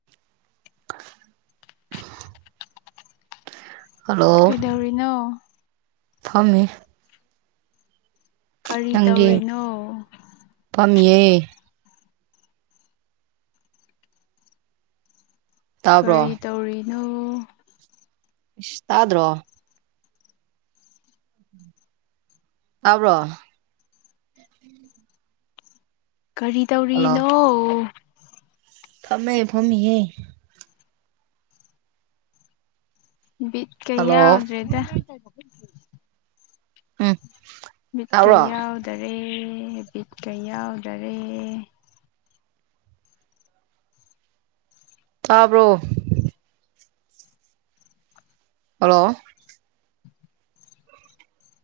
[unintelligible] hello ꯀꯩꯗꯧꯔꯤꯅꯣ ꯐꯝꯃꯤ ꯀꯔꯤ ꯇꯧꯔꯤꯅꯣ ꯀꯝꯩ ꯇꯥꯕ꯭ꯔꯣ ꯀꯔꯤ ꯇꯧꯔꯤꯅꯣ ꯏꯁꯗ꯭ꯔꯣ ꯇꯥꯕ꯭ꯔꯣ ꯀꯔꯤ ꯍꯜꯂꯣ ꯇꯧꯔꯤꯅꯣ ꯐꯝꯃꯦ ꯐꯝꯑꯦ ꯕꯤꯠ ꯀꯩ ꯍꯜꯂꯣ ꯌꯥꯎꯗ꯭ꯔꯦꯗ ꯎꯝ ꯃꯤꯠꯀꯩ ꯇꯥꯕ꯭ꯔꯣ ꯌꯥꯎꯗꯔꯦ ꯕꯤꯠꯀꯩ ꯌꯥꯎꯗꯔꯦ ꯇꯥꯕꯣ ꯍꯜꯂꯣ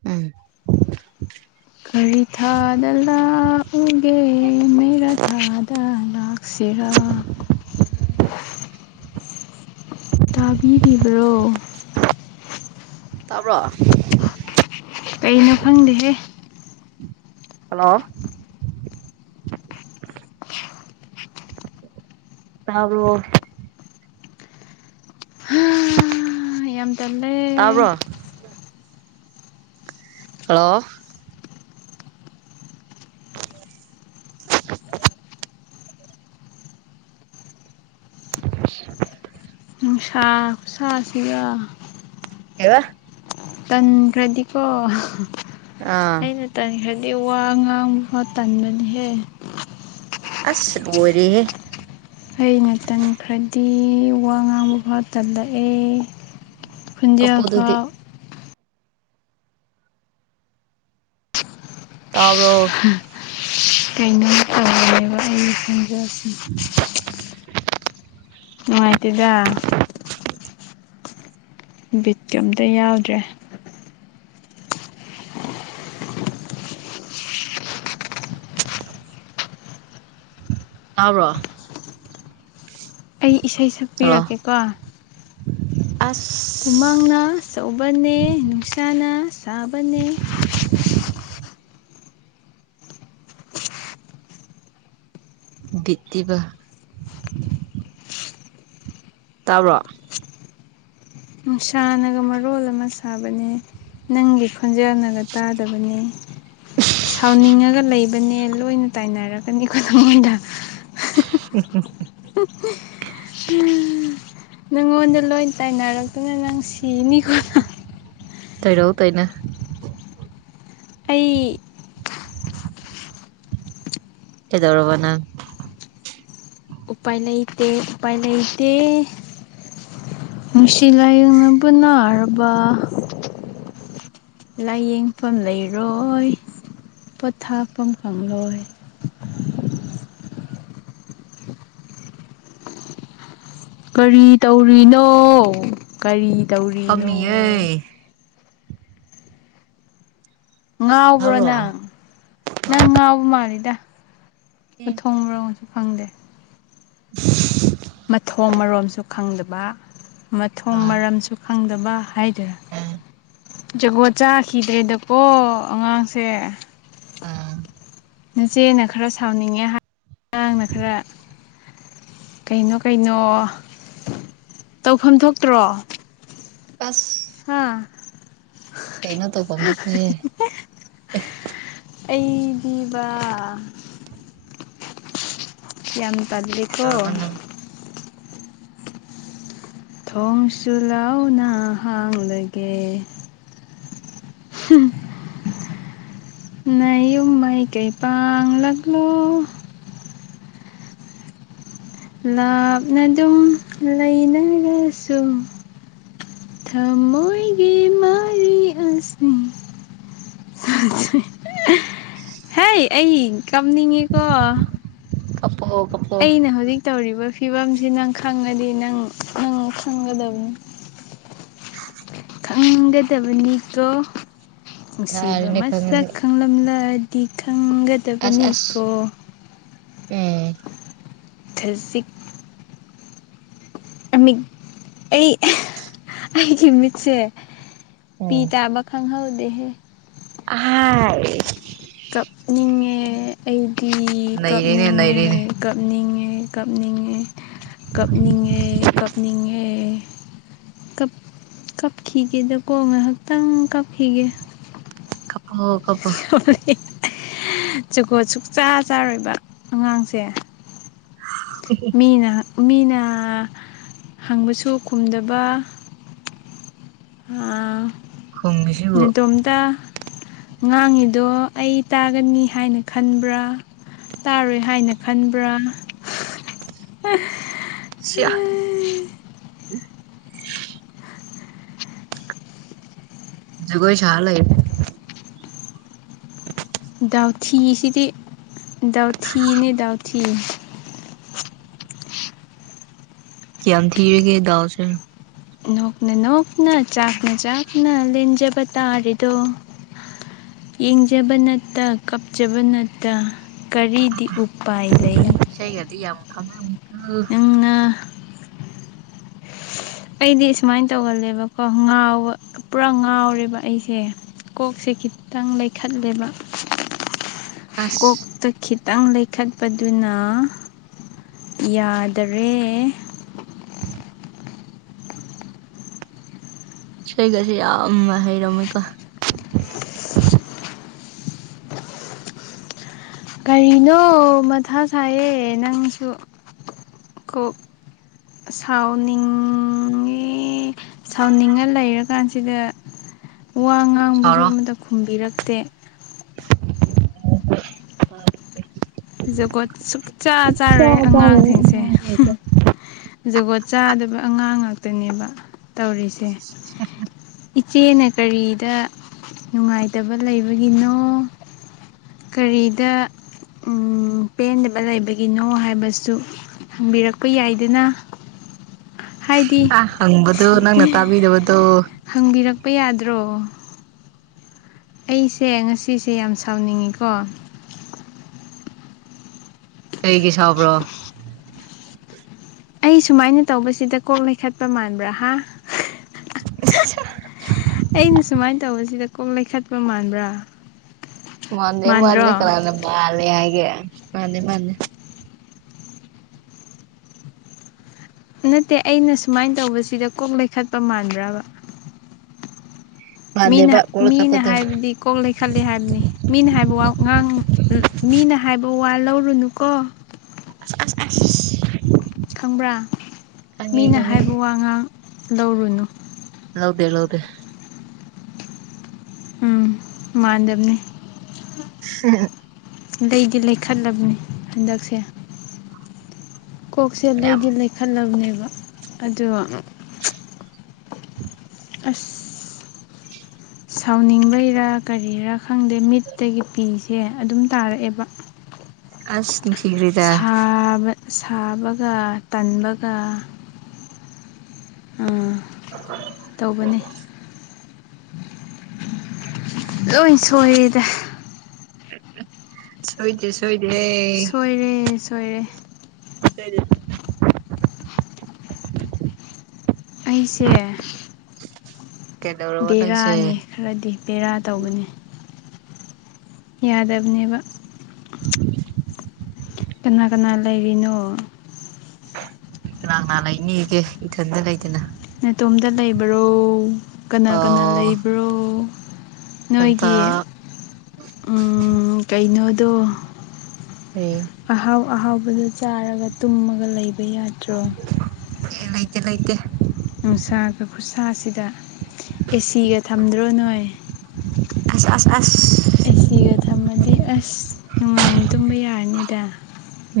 ꯎꯝ ꯀꯔꯤ ꯊꯥꯗ ꯂꯥꯛꯎꯒꯦ ꯃꯩꯔꯥ ꯊꯥꯗ ꯂꯥꯛ ꯁꯦꯔꯥ ꯇꯥꯕꯤꯔꯤꯕ꯭ꯔꯣ ꯇꯥꯕ꯭ꯔꯣ ꯀꯩꯅꯣ ꯈꯪꯗꯦꯍꯦ ꯍꯜꯂꯣ ꯇꯔꯣ ꯃ ꯌꯥꯝ ꯇꯜꯂꯦ ꯇꯥꯕ꯭ꯔꯣ ꯍꯜꯂꯣ [unintelligible] [inaudible] ꯅꯨꯡ ꯁꯥ ꯈꯨ ꯁꯥꯁꯤꯕ ꯍ ꯇꯟꯈ꯭ꯔꯗꯤꯀꯣ ꯑꯥ ꯑꯩꯅ ꯇꯟꯈ꯭ꯔꯗꯤ ꯋꯥ ꯉꯥꯡꯕ ꯈ ꯇꯟꯕꯗꯤꯍꯦ ꯑꯁ ꯂ ꯑꯣꯏꯔꯦ ꯑꯩꯅ ꯇꯟꯈ꯭ꯔꯗꯤ ꯋꯥ ꯉꯥꯡꯕ ꯐꯥꯎ ꯇꯜꯂꯛꯑꯦ ꯈ ꯈꯨꯟꯗꯤꯌꯥ ꯀꯞꯄꯗꯨꯗꯤ ꯐꯥꯎ ꯥꯎꯔꯣ ꯀꯩꯅꯣꯝ ꯇꯧꯔꯝꯅꯦꯕ ꯑꯩ ꯈꯟꯖꯁꯤ ꯅꯨꯡꯉꯥꯏꯇꯗ ꯕꯤꯠꯀꯤ ꯑꯝꯇ ꯌꯥꯎꯗ꯭ꯔꯦ ꯇꯥꯕ꯭ꯔꯣ ꯑꯩ ꯏꯁꯩ ꯍꯜꯂꯣ ꯁꯛꯄꯤꯔꯀꯦꯀꯣ ꯑꯁ ꯍꯃꯥꯡꯅ ꯑꯆꯧꯕꯅꯦ ꯅꯨꯡꯁꯥꯅ ꯁꯥꯕꯅꯦ ꯕꯤꯕ ꯇꯥꯕ꯭ꯔꯣ ꯅꯨꯡꯁꯥꯅꯒ ꯃꯔꯣꯜ ꯑꯃ ꯁꯥꯕꯅꯦ ꯅꯪꯗꯤ ꯈꯣꯟꯖꯦꯜꯅꯒ ꯇꯥꯗꯕꯅꯤ ꯁꯥꯎꯅꯤꯡꯉꯒ ꯂꯩꯕꯅꯦ ꯂꯣꯏꯅ ꯇꯥꯏꯅꯔꯛꯀꯅꯤ ꯈꯨꯗꯝ ꯑꯣꯏꯅ ꯎꯝ ꯎꯝ ꯎ ꯑ ꯅꯪꯉꯣꯟꯗ ꯂꯣꯏ ꯇꯥꯏꯅꯔꯛꯇꯨꯅ ꯅꯪ ꯁꯤꯅꯤꯀꯣ ꯇꯩꯔꯧ ꯇꯩꯅ ꯑꯩ ꯀꯗꯧꯔꯕ ꯅ ꯎꯄꯥꯏ ꯂꯩꯇ ꯎꯄꯥꯏ ꯂꯩꯇ ꯅꯨꯡꯁꯤ ꯂꯥꯏꯌꯦꯡꯅꯕꯨ ꯅꯥꯔꯕ ꯂꯥꯏꯌꯦꯡꯐꯝ ꯂꯩꯔꯣꯏ ꯄꯣꯊꯥꯐꯝ ꯐꯪꯂꯣꯏ ꯀꯔꯤ ꯇꯧꯔꯤꯅꯣ ꯀꯔꯤ ꯇꯧꯔꯤꯅꯣ ꯐꯝꯃꯤꯌꯦ ꯉꯥꯎꯕ꯭ꯔꯣ ꯇꯥꯕ꯭ꯔꯣ ꯅꯪ ꯅꯪ ꯉꯥꯎꯕ ꯃꯥꯜꯂꯤꯗ ꯑꯦ ꯃ ꯊꯣꯡꯕ꯭ꯔꯣ ꯐꯪꯗꯦ [unintelligible] ꯃꯊꯣꯡ ꯃꯔꯣꯝꯁꯨ ꯈꯪꯗꯕ ꯃꯊꯣꯡ ꯑꯥ ꯃꯔꯝꯁꯨ ꯈꯪꯗꯕ ꯍꯥꯏꯗꯔꯥ ꯑꯥ ꯖꯒꯣꯠ ꯆꯥꯈꯤꯗ꯭ꯔꯦꯗꯀꯣ ꯑꯉꯥꯡꯁꯦ ꯑꯥ ꯅꯆꯦꯅ ꯈꯔ ꯁꯥꯎꯅꯤꯡꯉꯦ ꯍꯥꯏ ꯑꯉꯥꯡꯅ ꯈꯔ ꯀꯩꯅꯣ ꯀꯩꯅꯣ ꯇꯧꯐꯝ ꯊꯣꯛꯇ꯭ꯔꯣ ꯑꯁ ꯍꯥꯥ ꯀꯩꯩꯅꫭ [unintelligible] ꯑꯩꯗꯤꯕ ꯭ꯌꯥꯝ ꯇꯜꯂꯤꯀꯣ ꯀꯩꯗꯧꯔꯕ ꯅꯪ ꯊꯣꯡꯁꯨ ꯂꯥꯎꯅ ꯍꯥꯡꯂꯒꯦ [unintelligible] ꯅꯌꯨꯝ ꯃꯥꯏꯀꯩ ꯄꯥꯡꯂꯛꯂꯣ ꯂꯥꯞꯅ ꯑꯗꯨꯝ ꯂꯩꯅꯔꯁꯨ ꯊꯃꯣꯏꯒꯤ ꯃꯔꯤ ꯑꯥꯁꯦ ꯍ ꯑꯩ ꯀꯝꯅꯤꯡꯉꯦꯀꯣ ꯀꯞ ꯍꯒ ꯑꯩꯅꯦ ꯍꯧꯖꯤꯛ ꯇꯧꯔꯤꯕ ꯐꯤꯕꯝꯁꯤ ꯅꯪ ꯈꯪꯉꯗꯤ ꯅꯪ ꯅꯪ ꯈꯪꯒꯗꯕꯅꯤ ꯈꯪꯒꯗꯕꯅꯤꯀꯣ ꯅꯨꯡꯁꯤꯕ ꯌꯥꯔꯦꯅꯦ ꯃꯁꯛ ꯈꯪꯉꯗꯤ ꯈꯪꯂꯝꯂ ꯇꯤꯈꯪꯒꯠ ꯑꯁ ꯑꯁ ꯎꯝ ꯊꯖꯤ [unintelligible] ꯑꯩ ꯑꯩꯒꯤ ꯃꯤꯠꯁꯦ ꯄꯤ ꯎꯝ ꯇꯥꯕ ꯈꯪꯍꯧꯗꯦꯍꯦ ꯑꯍꯥꯏ ꯀꯞꯅꯤꯡꯉꯦ ꯑꯩꯗꯤ ꯅꯩꯔꯦꯅꯦ ꯀꯞꯅꯤꯡꯉꯦ ꯅꯩꯔꯦꯅꯦ ꯀꯞꯅꯤꯡꯉꯦ ꯀꯞꯅꯤꯡꯉꯦ ꯀꯞꯅꯤꯡꯉꯦ ꯀꯞꯅꯤꯡꯉꯦ ꯀꯞ ꯀꯞꯈꯤꯒꯦꯗꯀꯣ ꯉꯥꯏꯍꯥꯛꯇꯪ ꯀꯞꯈꯤꯒꯦ ꯀꯞꯄꯣ ꯀꯞꯄꯣ [unintelligible] ꯖꯨꯒꯣꯠ ꯁꯨꯛꯆꯥ ꯆꯥꯔꯣꯏꯕ ꯑꯉꯥꯡꯁꯦ [unintelligible] ꯃꯤꯅ ꯃꯤꯅ ꯍꯪꯕꯁꯨ ꯈꯨꯝꯗꯕ ꯑꯥ ꯈꯨꯝꯃꯤꯁꯤꯕꯨ ꯅꯇꯣꯝꯇ ꯉꯥꯡꯉꯤꯗꯣ ꯑꯩ ꯇꯥꯒꯅꯤ ꯍꯥꯏꯅ ꯈꯟꯕ꯭ꯔꯥ ꯇꯥꯔꯣꯏ ꯍꯥꯏꯅ ꯈꯟꯕ꯭ꯔꯥ ꯁꯤꯌꯥ ꯖꯒꯣꯏ ꯁꯥꯔ ꯂꯩꯌꯨ ꯗꯥꯎꯊꯤꯁꯤꯗꯤ ꯗꯥꯎꯊꯤꯅꯦ ꯗꯥꯎꯊꯤ ꯀꯌꯥꯝ ꯊꯤꯔꯤꯒꯦ ꯗꯥꯎꯁꯦ ꯅꯣꯛꯅ ꯅꯣꯛꯅ ꯆꯥꯛꯥꯛ ꯅ ꯆꯥꯛꯅ ꯂꯟꯖꯕꯇꯥꯔꯦꯗꫭ ꯌꯦꯡꯖꯕ ꯅꯠꯇ ꯀꯞꯆꯕ ꯅꯠꯇ ꯀꯔꯤꯗꯤ ꯎꯄꯥꯏ ꯂꯩ ꯏꯁꯩ ꯒꯥꯗꯤ ꯌꯥꯝ ꯈꯪꯉꯝꯃꯤꯀꫭ ꯅꯪꯅ ꯑꯩꯗꯤ ꯁꯨꯃꯥꯏꯅ ꯇꯧꯒꯜꯂꯦꯕꯀꯣ ꯉꯥꯎꯕ ꯄꯨꯔꯥ ꯉꯥꯎꯔꯦꯕ ꯑꯩꯁꯦ ꯀꯣꯛꯁꯦ ꯈꯤꯇꯪ ꯂꯩꯈꯠꯂꯦꯕ ꯑꯁ ꯀꯣꯛꯇ ꯈꯤꯇꯪ ꯂꯩꯈꯠꯄꯗꯨꯅ ꯌꯥꯗꯔꯦ [unintelligible] ꯁꯣꯏꯒꯁꯦ ꯌꯥꯝ ꯍꯩꯔꯝꯃꯦꯀꯣ ꯀꯔꯤꯅꯣ ꯃꯊꯥ ꯁꯥꯏꯌꯦ ꯅꯪꯁꯨ ꯀꯣꯛ ꯁꯥꯎꯅꯤꯡꯉꯤ ꯁꯥꯎꯅꯤꯡꯉ ꯂꯩꯔꯀꯥꯟꯁꯤꯗ ꯋꯥ ꯉꯥꯡꯕꯁꯨ ꯁꯥꯎꯔꯣ ꯑꯃꯇ ꯈꯨꯝꯕꯤꯔꯛꯇꯦ ꯖꯒꯣꯠ ꯁꯨꯡꯛꯆꯥ ꯆꯥꯔꯣꯏ ꯑꯉꯥꯡꯁꯤꯡꯁꯦ ꯖꯒꯣꯠ ꯆꯥꯗꯕ ꯑꯉꯥꯡ ꯉꯥꯛꯇꯅꯦꯕ ꯇꯧꯔꯤꯁꯦ ꯏꯆꯦꯅ ꯀꯔꯤꯗ ꯅꯨꯡꯉꯥꯏꯇꯕ ꯂꯩꯕꯒꯤꯅꯣ ꯀꯔꯤꯗ ꯎꯝ ꯄꯦꯟꯗꯕ ꯂꯩꯕꯒꯤ ꯅꯣ ꯍꯥꯏꯕꯁꯨ ꯍꯪꯕꯤꯔꯛꯄ ꯌꯥꯏꯗꯅ ꯍꯥꯏꯗꯤ ꯑ ꯍꯪꯕꯗꯨ ꯅꯪꯅ ꯇꯥꯕꯤꯗꯕꯗꯨ ꯍꯪꯕꯤꯔꯛꯄ ꯌꯥꯗ꯭ꯔꯣ ꯑꯩꯁꯦ ꯉꯁꯤꯁꯦ ꯌꯥꯝ ꯁꯥꯎꯅꯤꯡꯉꯤꯀꯣ ꯀꯩꯒꯤ ꯁꯥꯎꯕ꯭ꯔꯣ ꯑꯩ ꯁꯨꯃꯥꯏꯅ ꯇꯧꯕꯁꯤꯗ ꯀꯣꯛ ꯂꯩꯈꯠꯄ ꯃꯥꯟꯕ꯭ꯔꯥꯍ ꯑꯩꯅ ꯁꯨꯃꯥꯏꯅ ꯇꯧꯕꯁꯤꯗ ꯀꯣꯛ ꯂꯩꯈꯠꯄ ꯃꯥꯟꯕ꯭ꯔꯥ ꯃꯅꯦ ꯃꯅꯦ ꯃꯥꯟꯗ꯭ꯔꯣ ꯀꯅꯥꯅ ꯃꯥꯂ ꯍꯥꯏ ꯒꯦ ꯃꯅꯦ ꯃꯅꯦ ꯅꯠꯇꯦ ꯑꯩꯅ ꯁꯨꯃꯥꯏꯅ ꯇꯧꯕꯁꯤꯗ ꯀꯣꯛ ꯂꯩꯈꯠꯄ ꯃꯥꯟꯕ꯭ꯔꯥꯕ ꯃꯤꯅ ꯃꯥꯟꯗꯦꯕ ꯃꯤꯅ ꯀꯣꯜꯀꯇꯥꯗꯣ ꯍꯥꯏꯕꯗꯤ ꯀꯣꯛ ꯂꯩꯈꯠꯂꯦ ꯍꯥꯏꯕꯅꯤ ꯃꯤꯅ ꯍꯥꯏꯕ ꯋꯥ ꯉꯥꯡ ꯃꯤꯅ ꯍꯥꯏꯕ ꯋꯥ ꯂꯧꯔꯨꯅꯨꯀꯣ ꯑꯁ ꯑꯁ ꯑꯁ ꯈꯪꯕ꯭ꯔꯥ ꯃꯤꯅ ꯈꯪꯉꯦ ꯍꯥꯏꯕ ꯋꯥꯉꯥꯡ ꯂꯧꯔꯨꯅꯨ ꯂꯧꯗꯦ ꯂꯧꯗꯦ ꯎꯝ ꯃꯥꯟꯗꯕꯅꯦ ꯎ [unintelligible] ꯂꯩꯗꯤ ꯂꯩꯈꯠꯂꯕꯅꯤ ꯍꯟꯗꯛꯁꯦ ꯀꯣꯛꯁꯦ ꯂꯩꯗꯤ ꯌꯥꯝ ꯂꯩꯈꯠꯂꯕꯅꯦꯕ ꯑꯗꯣ ꯑꯁ ꯁꯥꯎꯅꯤꯡꯕꯩꯔꯥ ꯀꯔꯤꯔꯥ ꯈꯪꯗꯦ ꯃꯤꯠꯇꯒꯤ ꯄꯤꯁꯦ ꯑꯗꯨꯝ ꯇꯥꯔꯛꯑꯦꯕ ꯑꯁ ꯅꯨꯡꯁꯤꯒ꯭ꯔꯦ ꯕ ꯁꯥꯕꯒ ꯇꯟꯕꯒ ꯎꯝ ꯇꯧꯕꯅꯤ ꯂꯣꯏꯟ ꯁꯣꯏꯔꯦꯗ ꯁꯣꯏꯗꯦ ꯁꯣꯏꯗꯦ ꯁꯣꯏꯔꯦ ꯁꯣꯏꯔꯦ [unintelligible] ꯑꯩꯁꯦ [unintelligible] ꯅꯪꯁꯦ ꯕꯦꯔꯥꯅꯦ ꯈꯔꯗꯤ ꯕꯦꯔꯥ ꯇꯧꯕꯅꯤ ꯌꯥꯗꯕꯅꯦꯕ [unintelligible] ꯀꯅꯥ ꯀꯅꯥ ꯂꯩꯔꯤꯅꯣ ꯀꯅꯥ ꯀꯅꯥ ꯂꯩꯅꯤꯒꯦ ꯏꯊꯟꯗ ꯂꯩꯗꯅ ꯅꯦꯇꯣꯝꯗ ꯂꯩꯕ꯭ꯔꯣ ꯀꯅꯥ ꯀꯅꯥ ꯑꯣ ꯂꯩꯕ꯭ꯔꯣ ꯏꯊꯟꯇ ꯅꯣꯏꯒꯤ ꯎꯝ ꯀꯩꯅꯣꯗꯣ ꯎꯝ ꯑꯍꯥꯎ ꯑꯍꯥꯎꯕꯗ ꯆꯥꯔꯒ ꯇꯨꯝꯃꯒ ꯂꯩꯕ ꯌꯥꯗ꯭ꯔꯣ ꯂꯩꯇꯦ ꯂꯩꯇꯦ ꯅꯨꯡꯁꯥꯒ ꯈꯨꯠꯁꯥꯁꯤꯗ ꯑꯦꯁꯤꯒ ꯊꯝꯗ꯭ꯔꯣ ꯅꯣꯏ ꯑꯁ ꯑꯁ ꯑꯁ ꯑꯦꯁꯤꯒ ꯊꯝꯃꯗꯤ ꯑꯁ ꯅꯨꯡꯉꯥꯏꯅ ꯇꯨꯝꯕ ꯌꯥꯔꯅꯤꯗ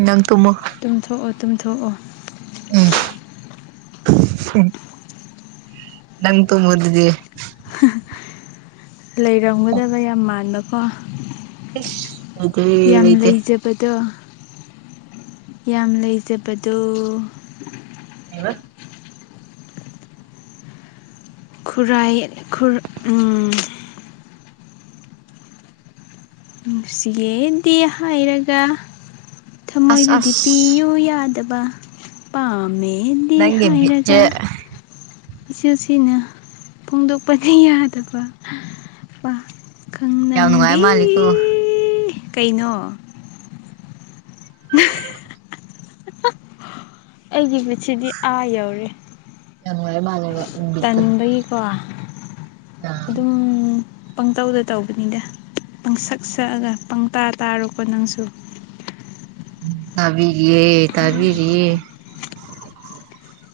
ꯅꯪ ꯇꯨꯃ ꯇꯨꯝꯊꯣꯛꯑꯣ ꯇꯨꯝꯊꯣꯛꯑꯣ ꯎꯝ ꯎ [unintelligible] ꯅꯪ ꯇꯣꯃꯗꯗꯤꯦ ꯍꯥ ꯍꯥ ꯂꯩꯔꯝꯒꯗꯕ ꯌꯥꯝ ꯃꯥꯟꯕꯀꯣ ꯌꯥꯝ ꯂꯩꯇꯦ ꯂꯩꯇꯦ ꯂꯩꯖꯕꯗꯣ ꯌꯥꯝ ꯂꯩꯖꯕꯗꯣ ꯍ [unintelligible] ꯈꯨꯔꯥꯏꯔ ꯎ ꯅꯨꯡꯁꯤꯌꯦꯗꯤ ꯍꯥꯏꯔꯒ ꯑꯁ ꯊꯃꯣꯏꯗꯨꯗꯤ ꯑꯁ ꯄꯤꯌꯨ ꯌꯥꯗꯕ ꯄꯥꯝꯃꯦꯗꯤ ꯅꯪꯒꯤ ꯍꯥꯏꯔꯒ ꯕꯤꯠꯁꯦ ꯏꯆꯤꯜꯁꯤꯅ ꯐꯣꯡꯗꯣꯛꯄꯗꯤ ꯌꯥꯗꯕ ꯄꯥ ꯈꯪ ꯌꯥꯝ ꯅꯨꯡꯉꯥꯏ ꯅꯪꯗꯤ ꯃꯥꯜꯂꯤꯀꯣ ꯀꯩꯅꯣ [unintelligible] ꯑꯩꯒꯤ ꯃꯤꯠꯁꯤꯗꯤ ꯑꯥ ꯌꯧꯔꯦ ꯌꯥꯝ ꯅꯨꯡꯉꯥꯏ ꯃꯥꯜꯂꯦꯕ ꯅꯨꯃꯤꯠꯇꯣ ꯇꯟꯕꯒꯤꯀꯣ ꯑꯥ ꯑꯗꯨꯝ ꯄꯪꯇꯧꯗ ꯇꯧꯕꯅꯤꯗ ꯄꯪꯁꯛ ꯁꯛꯑꯒ ꯄꯪꯇꯥ ꯇꯥꯔꯣꯀꯣ ꯅꯪꯁꯨ ꯇꯥꯕꯤꯔꯤꯌꯦ ꯇꯥꯕꯤꯔꯤꯌꯦ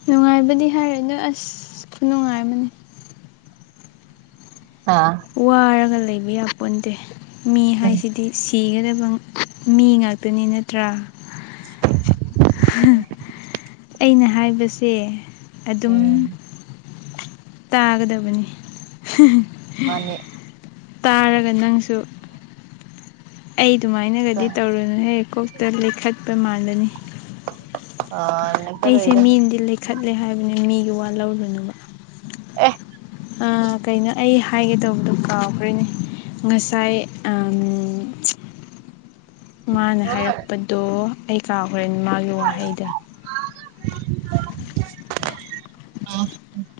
ꯅꯨꯡꯉꯥꯏꯕꯗꯤ ꯍꯥꯏꯔꯗꯣꯏ ꯑꯁ ꯈꯨꯅꯨꯡꯉꯥꯏꯑꯃꯅꯤ ꯑꯥ ꯋꯥꯔꯒ ꯂꯩꯕ ꯌꯥꯄꯣꯟꯟꯗꯦ ꯃꯤ ꯎꯝ ꯍꯥꯏꯁꯤꯗꯤ ꯁꯤꯒꯗꯕ ꯃꯤ ꯉꯥꯛꯇꯅꯤ ꯅꯠꯇ꯭ꯔꯥ ꯑꯩꯅ ꯍꯥꯏꯕꯁꯦ ꯑꯗꯨꯝ ꯎꯝ ꯇꯥꯒꯗꯕꯅꯤ ꯃꯥꯅꯦ ꯇꯥꯔꯒ ꯅꯪꯁꯨ ꯑꯩ ꯑꯗꯨꯃꯥꯏꯅꯒꯗꯤ ꯇꯧꯔꯨꯅꯨ ꯍꯦ ꯀꯣꯛꯇ ꯂꯩꯈꯠꯄ ꯃꯥꯜꯂꯅꯤ ꯑꯥꯏ ꯑꯩꯁꯦ ꯃꯤꯅꯗꯤ ꯂꯩꯈꯠꯂꯦ ꯍꯥꯏꯕꯅꯦ ꯃꯤꯒꯤ ꯋꯥ ꯂꯧꯔꯨꯅꯨꯕ ꯑꯦ ꯑ ꯀꯩꯅꯣ ꯑꯩ ꯍꯥꯏꯒꯦ ꯇꯧꯕꯗꯣ ꯀꯥꯎꯈ꯭ꯔꯦꯅꯦ ꯉꯁꯥꯏ ꯃꯥꯅ ꯍꯥꯏꯔꯛꯄꯗꯣ ꯑꯩ ꯀꯥꯎꯒ꯭ꯔꯦ ꯃꯥꯒꯤ ꯋꯥꯍꯩꯗ [unintelligible]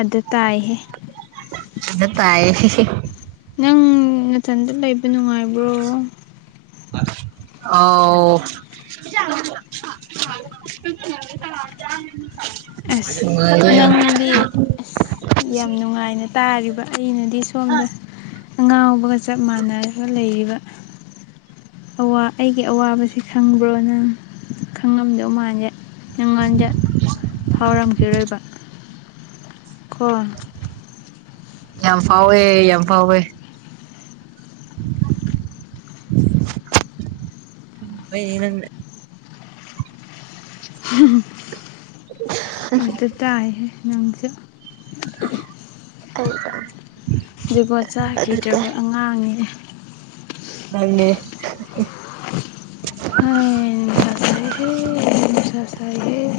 ꯑꯗ ꯇꯥꯏꯍꯦ ꯑꯗ ꯇꯥꯏꯍꯦ ꯍꯦ ꯍꯦ ꯅꯪ ꯃꯊꯟꯗ ꯂꯩꯕ ꯅꯨꯡꯉꯥꯏꯕ꯭ꯔꯣ ꯑꯧ ꯑꯁ ꯅꯨꯉꯥꯏꯌꯦ ꯅꯪꯗꯤ ꯑꯁ ꯌꯥꯝ ꯅꯨꯡꯉꯥꯏꯅ ꯇꯥꯔꯤꯕ ꯑꯩꯅꯗꯤ ꯁꯣꯝꯗ ꯑꯉꯥꯎꯕꯒ ꯆꯞ ꯃꯥꯟꯅꯔꯒ ꯂꯩꯔꯤꯕ ꯑꯋꯥꯕꯁꯤ ꯑꯩꯒꯤ ꯑꯋꯥꯕꯁꯤ ꯈꯪꯕ꯭ꯔꯣ ꯅꯪ ꯈꯪꯉꯝꯗꯧ ꯃꯥꯜꯗꯦ ꯅꯪꯉꯣꯟꯗ ꯐꯥꯎꯔꯝꯈꯤꯔꯣꯏꯕ ꯈꯣ ꯌꯥꯝ ꯐꯥꯎꯋꯦ ꯌꯥꯝ ꯐꯥꯎꯋꯦ [unintelligible] ꯑꯗꯗ ꯇꯥꯏꯍꯦ ꯅꯪꯖꯨ [unintelligible] ꯑꯗꯨ ꯇꯥꯏ ꯖꯨꯒꯣꯠꯆꯥꯈꯤꯗ꯭ꯔꯕ ꯑꯉꯥꯡꯅꯤꯅꯦ ꯅꯪꯅꯦ ꯍꯩ ꯅꯨꯡꯁꯥ ꯁꯥꯏꯍꯦ ꯅꯨꯡꯁꯥ ꯁꯥꯏꯍꯦ